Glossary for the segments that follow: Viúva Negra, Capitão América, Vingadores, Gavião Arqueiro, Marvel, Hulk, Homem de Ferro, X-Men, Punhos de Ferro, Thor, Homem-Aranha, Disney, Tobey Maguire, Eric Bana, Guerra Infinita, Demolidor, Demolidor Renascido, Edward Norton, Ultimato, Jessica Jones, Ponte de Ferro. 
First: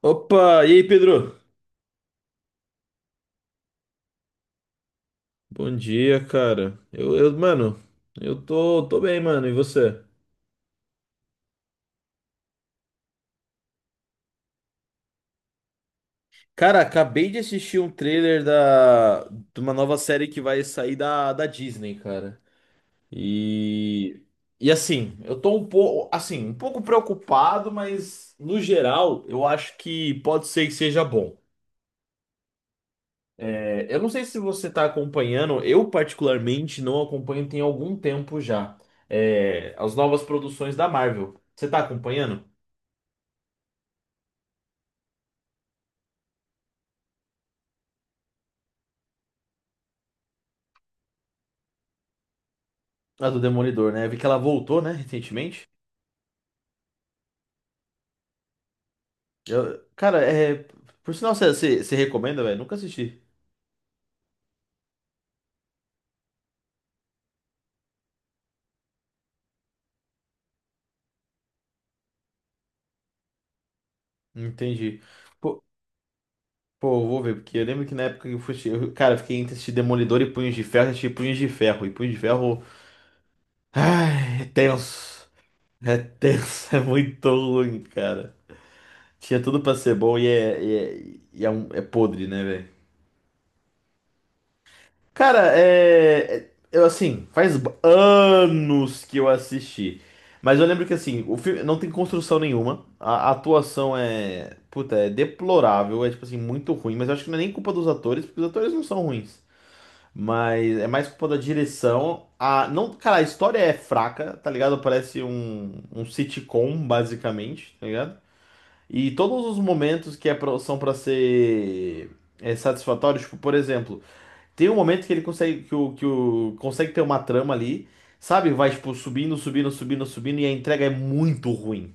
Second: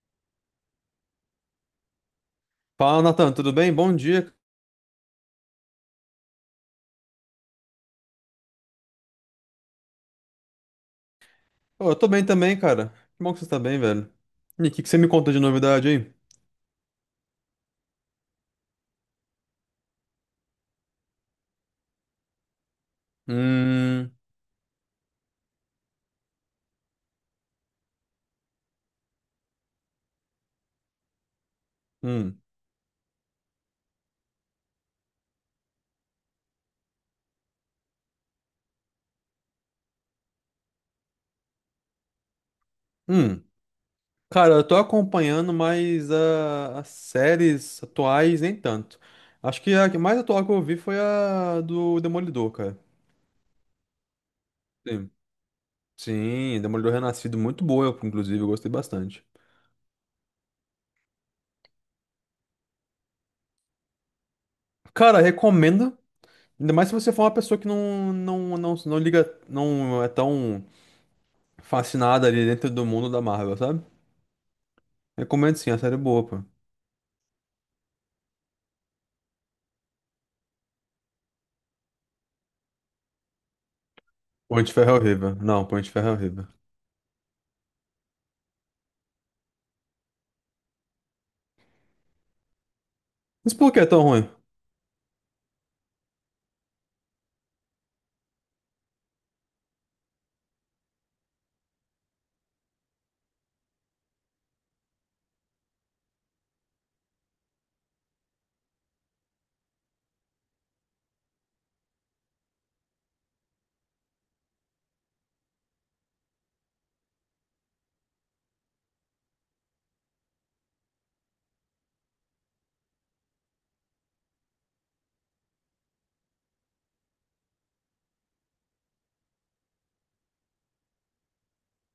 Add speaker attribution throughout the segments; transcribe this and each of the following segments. Speaker 1: Opa, e aí, Pedro?
Speaker 2: Fala, Nathan, tudo bem? Bom dia.
Speaker 1: Bom dia, cara. Eu, mano, eu tô bem, mano. E você?
Speaker 2: Ô, eu tô bem também, cara. Que bom que você tá bem, velho. E o que que você me conta de novidade aí?
Speaker 1: Cara, acabei de assistir um trailer de uma nova série que vai sair da Disney, cara.
Speaker 2: Hum,
Speaker 1: E, e assim, eu tô um pouco, assim, um pouco preocupado, mas no geral, eu acho que pode ser que seja bom.
Speaker 2: hum,
Speaker 1: É, eu não sei se você tá acompanhando, eu particularmente não acompanho tem algum tempo já. É, as novas produções da Marvel. Você tá acompanhando?
Speaker 2: hum. Cara, eu tô acompanhando mais as séries atuais, nem tanto. Acho que a que mais atual que eu vi foi a do Demolidor, cara.
Speaker 1: A do Demolidor, né? Eu vi que ela voltou, né,
Speaker 2: Sim,
Speaker 1: recentemente.
Speaker 2: sim, Demolidor Renascido, muito boa, eu, inclusive, eu gostei bastante.
Speaker 1: Cara, é. Por sinal, você recomenda, velho? Nunca assisti.
Speaker 2: Cara, recomendo. Ainda mais se você for uma pessoa que não liga, não é tão fascinada ali dentro do mundo da Marvel, sabe?
Speaker 1: Entendi.
Speaker 2: Recomendo
Speaker 1: Pô,
Speaker 2: sim, a série é boa, pô.
Speaker 1: Pô, eu vou ver, porque eu lembro que na época que eu fui. Cara, eu fiquei entre assistir Demolidor e Punhos de Ferro, eu assisti Punhos de Ferro. E Punhos de Ferro. Ai, é
Speaker 2: Ponte de Ferro é
Speaker 1: tenso.
Speaker 2: horrível. Não, Ponte de
Speaker 1: É
Speaker 2: Ferro é horrível.
Speaker 1: tenso, é muito ruim, cara. Tinha tudo pra ser bom e é, um, é podre, né, velho?
Speaker 2: Mas por que é tão ruim?
Speaker 1: Cara, é. Eu, assim, faz anos que eu assisti. Mas eu lembro que, assim, o filme não tem construção nenhuma. A atuação é. Puta, é deplorável. É, tipo assim, muito ruim. Mas eu acho que não é nem culpa dos atores, porque os atores não são ruins. Mas é mais culpa da direção. A... Não... Cara, a história é fraca, tá ligado? Parece um sitcom, basicamente, tá ligado? E todos os momentos que são pra ser satisfatórios, tipo, por exemplo. Tem um momento que ele consegue que o consegue ter uma trama ali, sabe? Vai tipo subindo, subindo, subindo, subindo e a entrega é muito ruim,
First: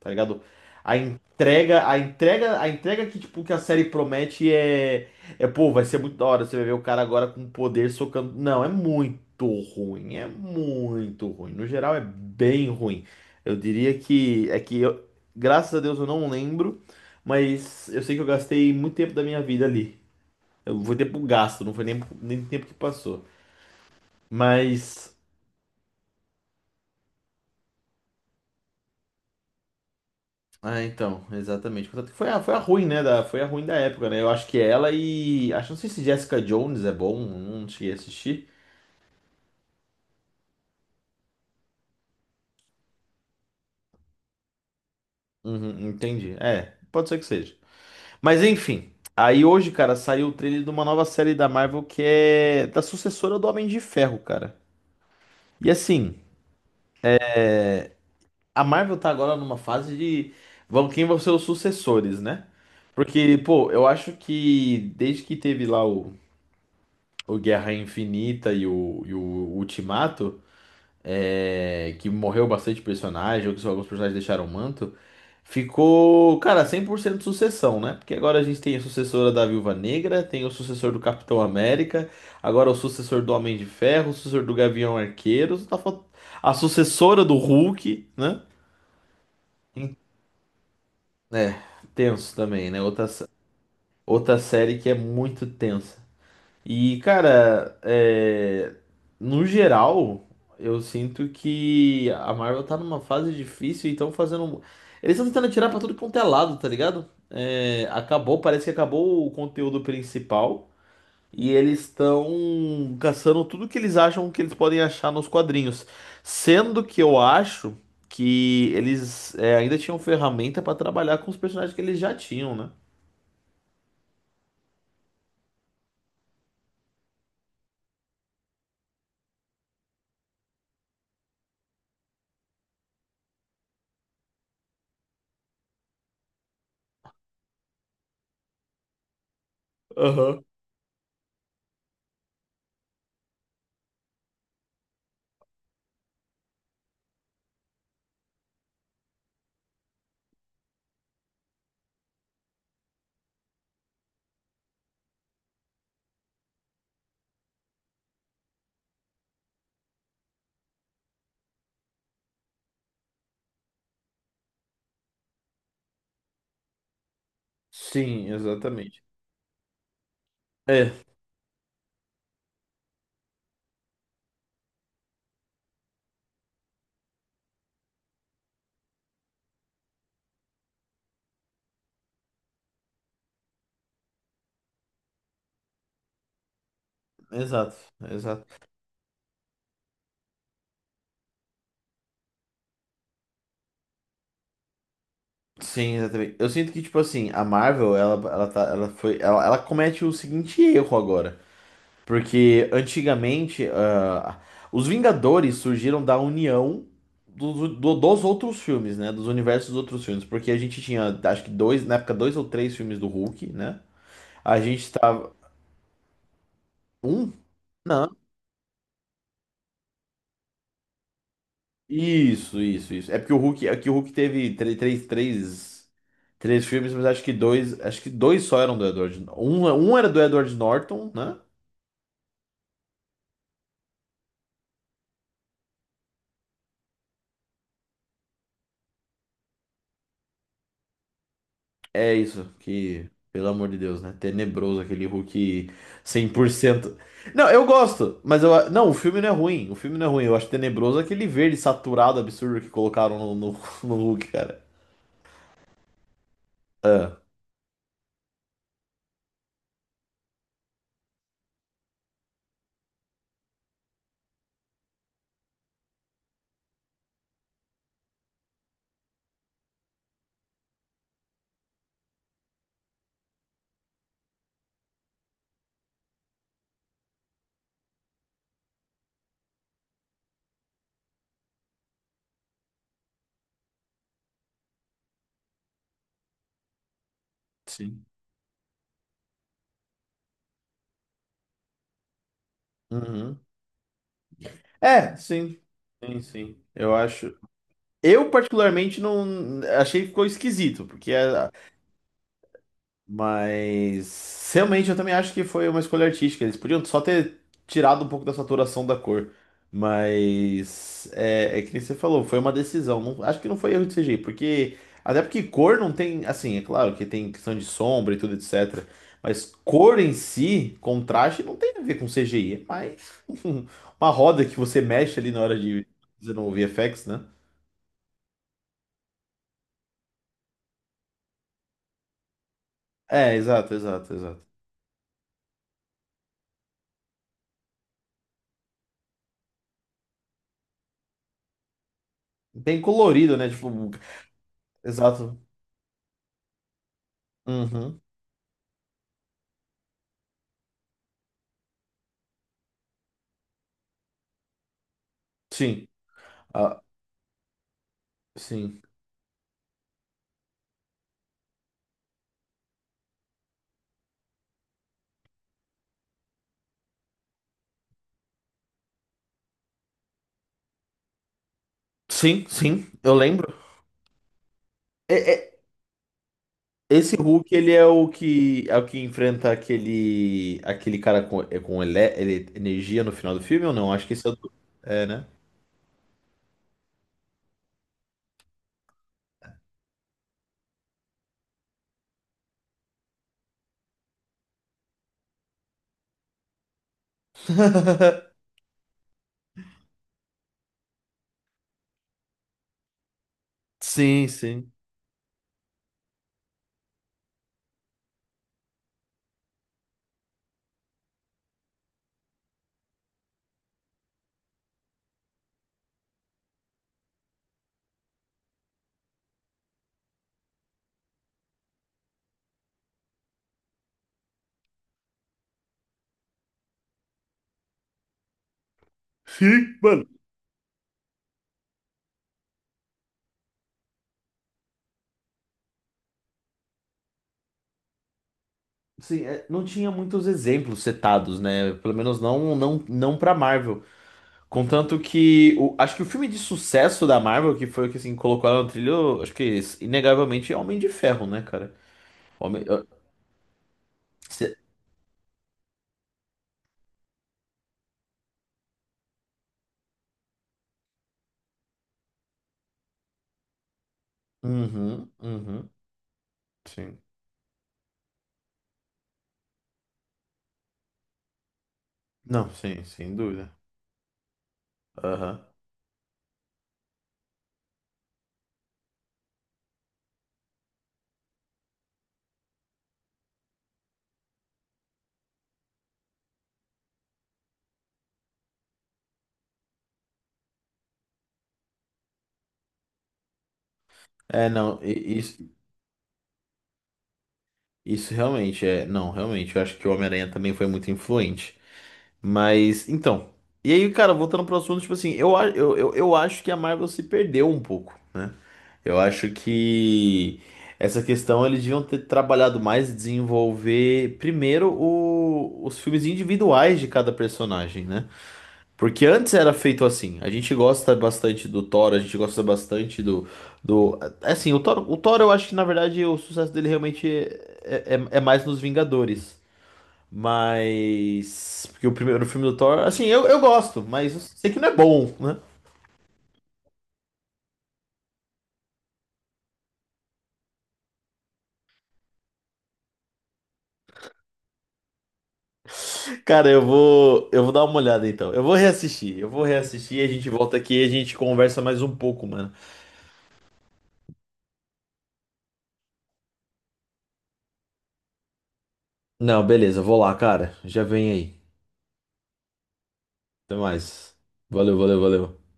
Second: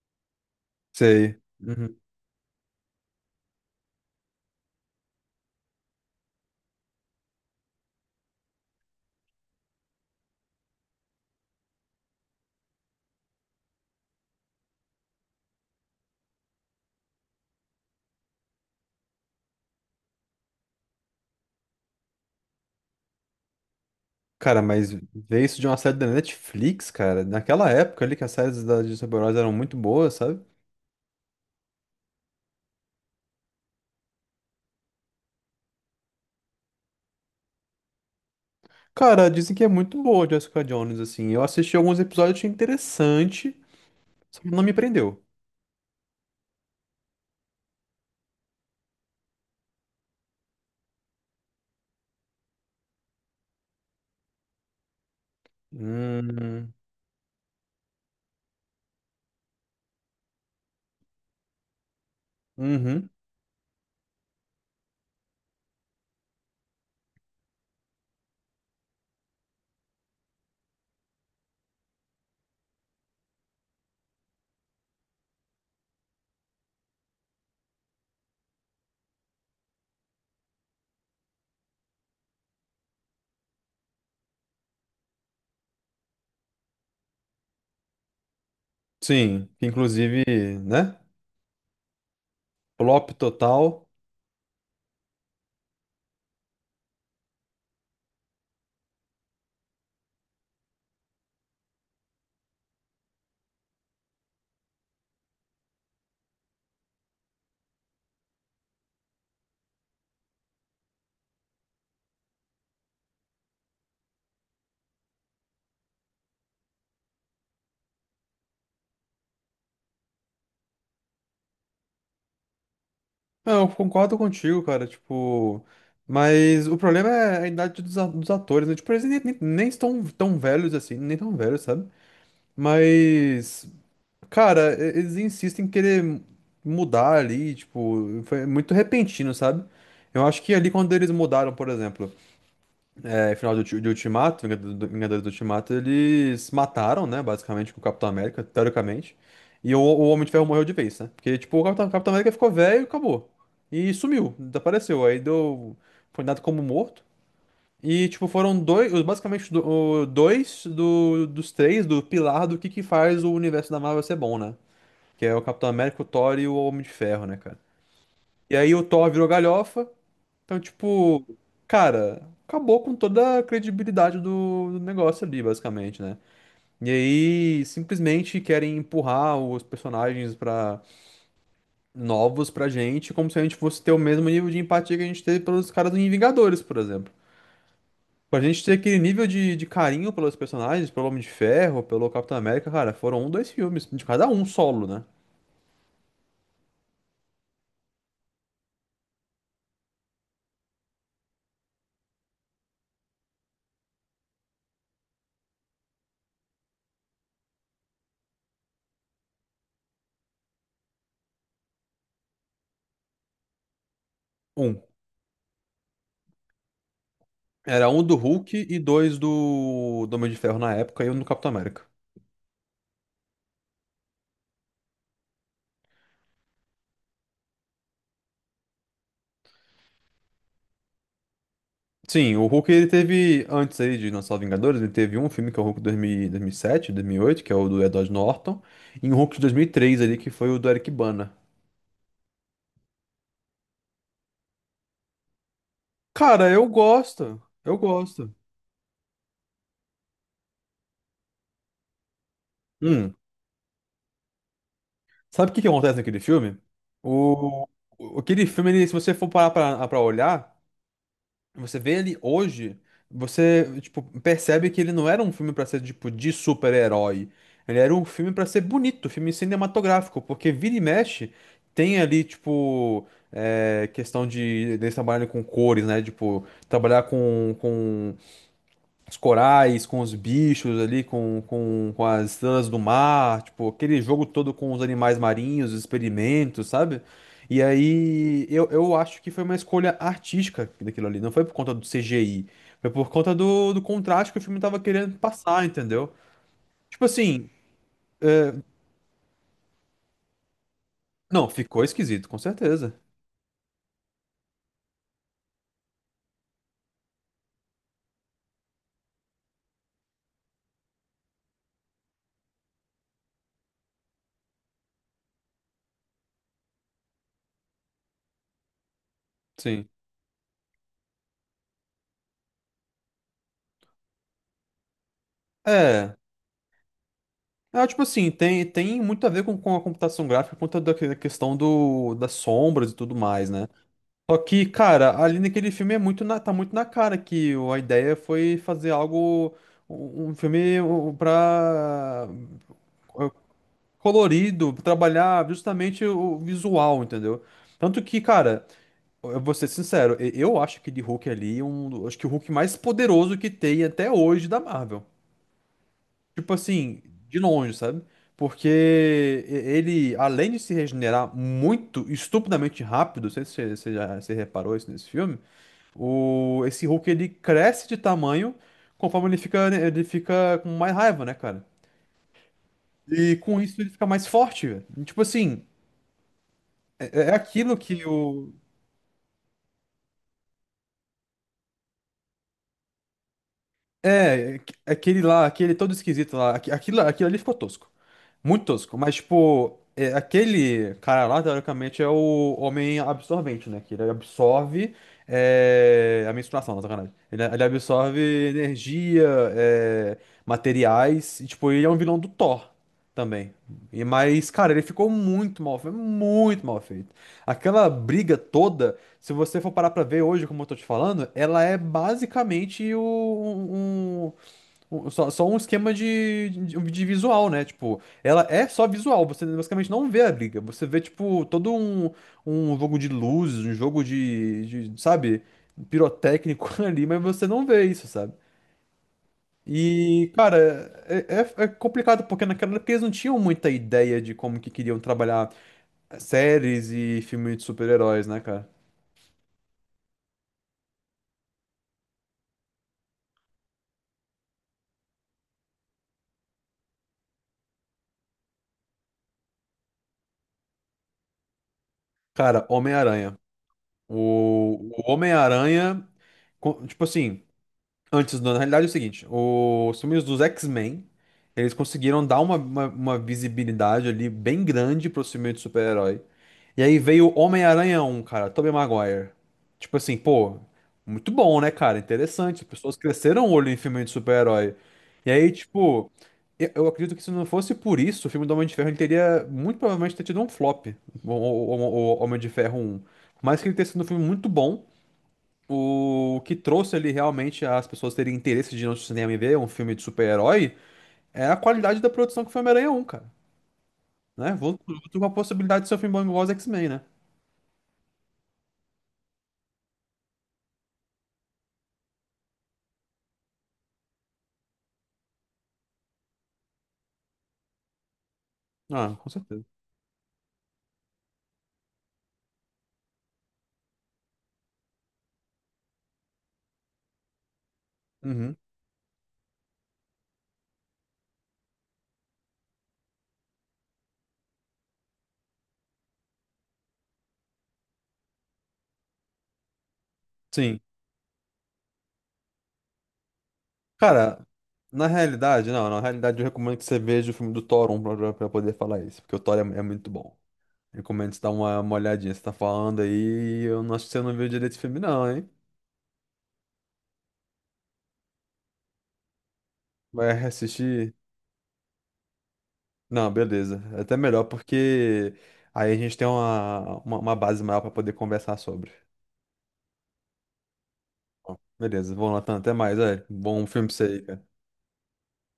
Speaker 1: tá ligado?
Speaker 2: Sei. Uhum.
Speaker 1: A entrega que tipo que a série promete é pô, vai ser muito da hora, você vai ver o cara agora com poder socando. Não, é muito ruim, é muito ruim. No geral é bem ruim. Eu diria que graças a Deus eu não lembro, mas eu sei que eu gastei muito tempo da minha vida ali. Eu vou ter pro gasto, não foi nem tempo que passou.
Speaker 2: Cara, mas
Speaker 1: Mas.
Speaker 2: ver isso de uma série da Netflix, cara, naquela época ali que as séries da de super-heróis eram muito boas, sabe?
Speaker 1: Ah, então, exatamente. Portanto, foi a ruim, né? Foi a ruim da época, né? Eu acho que ela e. Acho, não sei se Jessica Jones é bom, não cheguei a assistir.
Speaker 2: Cara, dizem que é muito boa Jessica Jones, assim. Eu assisti alguns episódios, achei interessante, só que não me prendeu.
Speaker 1: Uhum, entendi. É, pode ser que seja. Mas enfim. Aí hoje, cara, saiu o trailer de uma nova série da Marvel que é da sucessora do Homem de Ferro, cara. E assim,
Speaker 2: Hum,
Speaker 1: a Marvel tá agora numa fase de. Vão, quem vão ser os sucessores, né?
Speaker 2: uhum.
Speaker 1: Porque, pô, eu acho que desde que teve lá o Guerra Infinita e o Ultimato, que morreu bastante personagem, ou que só alguns personagens deixaram o manto, ficou, cara, 100% sucessão, né? Porque agora a gente tem a sucessora da Viúva Negra, tem o sucessor do Capitão América, agora o sucessor do Homem de Ferro, o sucessor do Gavião Arqueiro, só tá a sucessora do Hulk, né?
Speaker 2: Sim, que inclusive, né?
Speaker 1: É, tenso também, né? Outra,
Speaker 2: Flop total.
Speaker 1: outra série que é muito tensa. E, cara, é, no geral, eu sinto que a Marvel tá numa fase difícil e estão fazendo. Eles estão tentando tirar pra tudo quanto é lado, tá ligado? É, acabou, parece que acabou o conteúdo principal. E eles estão caçando tudo que eles acham que eles podem achar nos quadrinhos. Sendo que eu acho que eles ainda tinham ferramenta pra trabalhar com os personagens que eles já tinham, né?
Speaker 2: Não, eu concordo contigo, cara, tipo, mas o problema é a idade dos atores, né? Tipo, eles nem estão tão velhos assim, nem tão velhos, sabe? Mas, cara, eles insistem em querer mudar ali, tipo, foi muito repentino, sabe? Eu acho
Speaker 1: Aham.
Speaker 2: que ali quando eles mudaram, por exemplo. É, final de Ultimato, Vingadores do Ultimato, eles mataram, né, basicamente, o Capitão América, teoricamente. E o Homem de Ferro morreu de vez, né? Porque, tipo, o Capitão América ficou velho e acabou. E sumiu, desapareceu. Aí deu. Foi dado como morto. E, tipo, foram dois. Basicamente, dois dos três do pilar do que faz o universo da Marvel ser bom, né? Que é o Capitão América, o Thor e o Homem de Ferro, né, cara?
Speaker 1: Sim,
Speaker 2: E aí o
Speaker 1: exatamente.
Speaker 2: Thor virou galhofa. Então,
Speaker 1: É,
Speaker 2: tipo, cara, acabou com toda a credibilidade do negócio ali, basicamente, né? E aí, simplesmente querem empurrar os personagens para novos pra gente, como se a gente fosse ter o mesmo nível de empatia que a gente teve pelos caras do Vingadores, por exemplo.
Speaker 1: exato,
Speaker 2: Pra
Speaker 1: exato.
Speaker 2: gente ter aquele nível de carinho pelos personagens, pelo Homem de Ferro, pelo Capitão América, cara, foram um, dois filmes, de cada um solo, né?
Speaker 1: Sim, exatamente. Eu sinto que, tipo assim, a Marvel, ela tá, ela comete o seguinte erro agora. Porque antigamente, ah, os Vingadores surgiram da união dos outros filmes, né? Dos universos dos outros filmes. Porque a gente tinha, acho que dois, na época, dois ou três filmes do Hulk, né? A
Speaker 2: Um.
Speaker 1: gente tava. Um?
Speaker 2: Era um
Speaker 1: Não.
Speaker 2: do Hulk e dois do Homem de Ferro na época e um do Capitão América.
Speaker 1: Isso, isso, isso. É porque o Hulk, é que o Hulk teve três, três, três filmes, mas acho que dois só eram do Edward. Um era do Edward Norton, né?
Speaker 2: Sim, o Hulk ele teve, antes aí de lançar os Vingadores, ele teve um filme que é o Hulk 2000, 2007, 2008, que é o do Edward Norton, e um Hulk de 2003 ali, que foi o do Eric Bana.
Speaker 1: É isso, que, pelo amor de Deus, né? Tenebroso aquele Hulk cem por
Speaker 2: Cara, eu
Speaker 1: cento.
Speaker 2: gosto,
Speaker 1: Não, eu
Speaker 2: eu
Speaker 1: gosto,
Speaker 2: gosto.
Speaker 1: mas eu. Não, o filme não é ruim. O filme não é ruim. Eu acho tenebroso aquele verde saturado absurdo que
Speaker 2: Hum,
Speaker 1: colocaram no, no Hulk, cara.
Speaker 2: sabe o que que acontece naquele filme?
Speaker 1: Ah.
Speaker 2: O, Aquele filme, ele, se você for parar pra olhar, você vê ele hoje, você, tipo, percebe que ele não era um filme pra ser, tipo, de super-herói. Ele era um filme pra ser bonito, filme cinematográfico, porque vira e mexe tem ali, tipo, questão deles trabalharem com cores, né? Tipo, trabalhar com os corais, com os bichos ali, com as estrelas do mar, tipo, aquele jogo todo com os animais marinhos, os experimentos, sabe? E
Speaker 1: Sim.
Speaker 2: aí eu acho que foi uma escolha artística daquilo ali, não foi por conta do CGI, foi por conta
Speaker 1: Uhum.
Speaker 2: do contraste que o filme tava
Speaker 1: É,
Speaker 2: querendo
Speaker 1: sim.
Speaker 2: passar, entendeu?
Speaker 1: Sim, sim. Eu
Speaker 2: Tipo
Speaker 1: acho.
Speaker 2: assim,
Speaker 1: Eu, particularmente, não. Achei que ficou esquisito, porque é,
Speaker 2: não, ficou esquisito, com certeza.
Speaker 1: mas realmente eu também acho que foi uma escolha artística. Eles podiam só ter tirado um pouco da saturação da cor. Mas é, é que nem você falou, foi uma decisão. Acho que não foi erro de CGI, porque. Até porque cor não tem. Assim, é claro que tem questão de sombra e tudo, etc. Mas
Speaker 2: Sim.
Speaker 1: cor em si, contraste, não tem a ver com CGI. É mais uma roda que você mexe ali na hora de
Speaker 2: É.
Speaker 1: fazer no VFX, né?
Speaker 2: É, tipo assim, tem muito a ver com a computação gráfica por conta da questão das sombras e tudo
Speaker 1: É,
Speaker 2: mais, né?
Speaker 1: exato, exato,
Speaker 2: Só
Speaker 1: exato.
Speaker 2: que, cara, ali naquele filme é muito tá muito na cara que a ideia foi fazer algo, um filme
Speaker 1: Bem
Speaker 2: eh,
Speaker 1: colorido, né? Tipo,
Speaker 2: colorido,
Speaker 1: exato.
Speaker 2: trabalhar justamente o visual, entendeu?
Speaker 1: Uhum,
Speaker 2: Tanto que, cara, eu vou ser sincero, eu acho que de Hulk ali, acho que o Hulk mais poderoso que tem até hoje da Marvel.
Speaker 1: sim.
Speaker 2: Tipo
Speaker 1: Ah,
Speaker 2: assim, de longe, sabe? Porque
Speaker 1: sim.
Speaker 2: ele, além de se regenerar muito, estupidamente rápido, não sei se você já se reparou isso nesse filme, esse Hulk ele cresce de tamanho conforme ele fica, né, ele fica com mais raiva, né, cara?
Speaker 1: Sim, sim, eu
Speaker 2: E
Speaker 1: lembro.
Speaker 2: com isso ele fica mais forte, velho. Tipo
Speaker 1: É- é-
Speaker 2: assim,
Speaker 1: Esse
Speaker 2: é, é
Speaker 1: Hulk, ele
Speaker 2: aquilo
Speaker 1: é
Speaker 2: que
Speaker 1: o
Speaker 2: o,
Speaker 1: que enfrenta aquele cara com, é com ele, energia no final do filme ou não? Acho que esse é o do...
Speaker 2: É, aqu-
Speaker 1: É,
Speaker 2: aquele
Speaker 1: né?
Speaker 2: lá, aquele todo esquisito lá, aquilo ali ficou tosco. Muito tosco, mas tipo, aquele cara lá, teoricamente, é o homem absorvente, né? Que ele absorve a menstruação, não, sacanagem. Ele absorve energia, é, materiais, e tipo, ele é um vilão do Thor também. E,
Speaker 1: Sim,
Speaker 2: mas,
Speaker 1: sim.
Speaker 2: cara, ele ficou muito mal feito, muito mal feito. Aquela briga toda. Se você for parar pra ver hoje, como eu tô te falando, ela é basicamente só um esquema de visual, né? Tipo, ela é só visual, você basicamente não vê a briga. Você vê, tipo, todo um jogo de luzes, um jogo sabe, pirotécnico ali, mas você não vê isso, sabe?
Speaker 1: Sim, mano.
Speaker 2: E, cara, é complicado, porque naquela época eles não tinham muita ideia de como que queriam trabalhar séries e filmes de super-heróis, né, cara?
Speaker 1: Sim, é, não tinha muitos exemplos setados, né? Pelo menos não para Marvel. Contanto que acho que o filme de sucesso da Marvel, que foi o que assim colocou ela no trilho, acho que inegavelmente é Homem de Ferro, né, cara? Homem,
Speaker 2: Cara, Homem-Aranha. O Homem-Aranha, tipo assim, antes, não, na realidade é o seguinte, os filmes dos X-Men, eles conseguiram dar uma visibilidade ali bem grande
Speaker 1: uhum,
Speaker 2: pro filme de
Speaker 1: uhum,
Speaker 2: super-herói. E aí
Speaker 1: sim.
Speaker 2: veio o Homem-Aranha um, cara, Tobey Maguire. Tipo assim, pô, muito bom, né, cara?
Speaker 1: Não,
Speaker 2: Interessante, as
Speaker 1: sim,
Speaker 2: pessoas
Speaker 1: sem
Speaker 2: cresceram o
Speaker 1: dúvida.
Speaker 2: olho em filme de super-herói. E
Speaker 1: Aham.
Speaker 2: aí, tipo, eu acredito que se não fosse por isso, o filme do Homem de Ferro ele teria, muito provavelmente, ter tido um flop, o Homem de Ferro um. Por mais que ele tenha sido um filme muito bom, o que trouxe ali realmente as pessoas terem interesse de ir no cinema e ver um filme de super-herói é a qualidade da produção que foi Homem-Aranha um, cara.
Speaker 1: É,
Speaker 2: Né? Vou,
Speaker 1: não,
Speaker 2: vou com a
Speaker 1: isso,
Speaker 2: possibilidade de ser um filme bom igual os X-Men, né?
Speaker 1: isso realmente é. Não, realmente, eu acho que o Homem-Aranha também foi muito influente. Mas, então. E aí, cara, voltando pro assunto, tipo assim, eu acho que a Marvel se perdeu um pouco, né? Eu
Speaker 2: Ah, com
Speaker 1: acho
Speaker 2: certeza.
Speaker 1: que essa questão eles deviam ter trabalhado mais e desenvolver primeiro os filmes individuais de cada personagem, né?
Speaker 2: Uhum.
Speaker 1: Porque antes era feito assim. A gente gosta bastante do Thor, a gente gosta bastante do... é. Assim, o Thor, eu acho que na verdade o sucesso dele realmente é mais nos Vingadores.
Speaker 2: Sim.
Speaker 1: Mas. Porque o primeiro filme do Thor, assim, eu gosto, mas eu
Speaker 2: Cara,
Speaker 1: sei que não é
Speaker 2: na
Speaker 1: bom, né?
Speaker 2: realidade, não, na realidade eu recomendo que você veja o filme do Thor um pra poder falar isso, porque o Thor é muito bom. Recomendo você dar uma olhadinha. Você tá falando aí, eu não acho que você não viu direito esse filme, não, hein?
Speaker 1: Cara, eu vou dar uma olhada então. Eu vou reassistir, a gente
Speaker 2: Vai
Speaker 1: volta aqui e a
Speaker 2: assistir.
Speaker 1: gente conversa mais um pouco, mano.
Speaker 2: Não, beleza. É. Até melhor, porque aí a gente tem uma base maior para poder conversar sobre.
Speaker 1: Não, beleza, vou lá, cara. Já vem aí.
Speaker 2: Bom, beleza, vamos lá, Tan. Até mais.
Speaker 1: Até
Speaker 2: Bom filme pra você
Speaker 1: mais.
Speaker 2: aí, cara.
Speaker 1: Valeu, valeu, valeu.